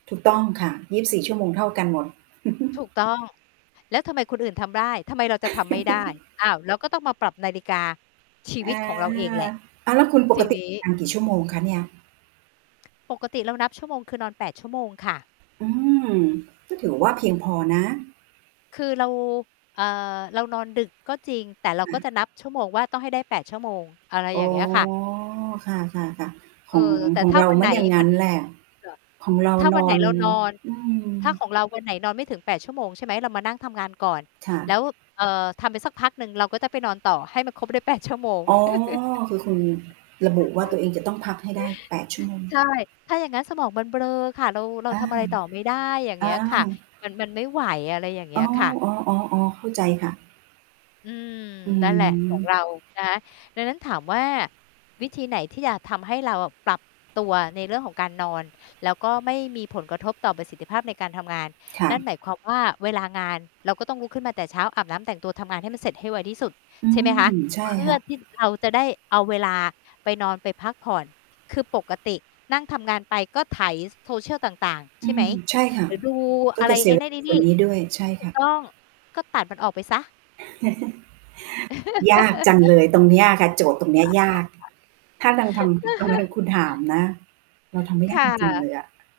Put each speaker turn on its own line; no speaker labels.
ถูกต้องค่ะ 24 ชั่วโมงเท่ากันหมด
ถูก ต้อง "แล้วทำไมคนอื่นทำได้? ทำไมเราจะทำไม่ได้?" อ้าว เราก็ต้องมาปรับนาฬิกาชี
อ
วิต
า
ของเราเองแหละ
อ้าว แล้วคุณป
ท
ก
ี
ติ
นี้
ทำ กี่ชั่วโมงคะเนี่ย?
ปกติเรานับชั่วโมง คือนอน 8 ชั่วโมงค่ะ
อืม ก็ถือว่าเพียงพอนะ
คือ เรา เอ่อ เรานอนดึกก็จริง แต่เราก็จะนับชั่วโมงว่าต้องให้ได้ 8 ชั่วโมง อะไร
อ
อย
๋
่
อ
างเงี้ยค่ะ
ค่ะ ๆ ๆ
เ
ข
อ่อ
อง
แต่
ขอ
ถ
ง
้า
เรา
วัน
ไม
ไหน
่อย่างง
มั
ั้
น
นแหละ
เอ่อ
ของเรา
ถ้า
น
วันไ
อ
หน
น
เรานอน
อืม
ถ้าของเราวันไหนนอนไม่ถึง 8 ชั่วโมง ใช่ไหม เรามานั่งทำงานก่อน
ค่
แล
ะ
้ว เอ่อ ทำไปสักพักหนึ่ง เราก็จะไปนอนต่อให้มันครบได้ 8 ชั่วโมง
อ๋อ คือคุณระบุว่าตัวเองจะต้องพักให้ได้ 8 ชั่วโมง
ใช่ ถ้าอย่างงั้นสมองมันเบลอค่ะ เรา เรา
อา
ทำอะไรต่อไม่ได้ อย่างเ
อ
งี้ยค่ะ
า
มัน มันไม่ไหว อะไรอย่างเง
อ
ี้
๋อ
ยค่ะ
อ๋อ ๆ ๆ เข้าใจค่ะ
อืม
อื
นั่นแหละ ของ
ม
เรา นะคะ ดังนั้นถามว่า "วิธีไหนที่อยากทำให้เราอะปรับตัวในเรื่องของการนอน แล้วก็ไม่มีผลกระทบต่อประสิทธิภาพในการทำงาน?"
ค่
นั่น
ะ
หมายความว่า เวลางานเราก็ต้องลุกขึ้นมาแต่เช้า อาบน้ำ แต่งตัว ทำงานให้มันเสร็จให้ไวที่สุด
อื
ใช่ไหมคะ
ม ใช่
เพื่
ค
อ
่ะ
ที่เราจะได้เอาเวลาไปนอน ไปพักผ่อน คือปกตินั่งทำงานไป ก็ไถ ซ social ต่าง ๆ ใ
อ
ช
ื
่ไหม
ม ใช่ค่
ห
ะ
รือดู
ก
อ
็
ะไ
จ
ร
ะเส
ไ
ี
อ้
ย
นั่นไอ้
ส
นี
่
่
วนนี้ด้วย ใช่
ถู
ค
ก
่ะ
ต้อง ก็ตัดมันออกไปเสีย
ยากจังเลยตรงเนี้ยค่ะ โจทย์ตรงเนี้ยยาก ถ้ายังทำ บังเอิญคุณถามนะ เราทำไม่
ค
ได้
่
จริง ๆ เ
ะ
ลยอะ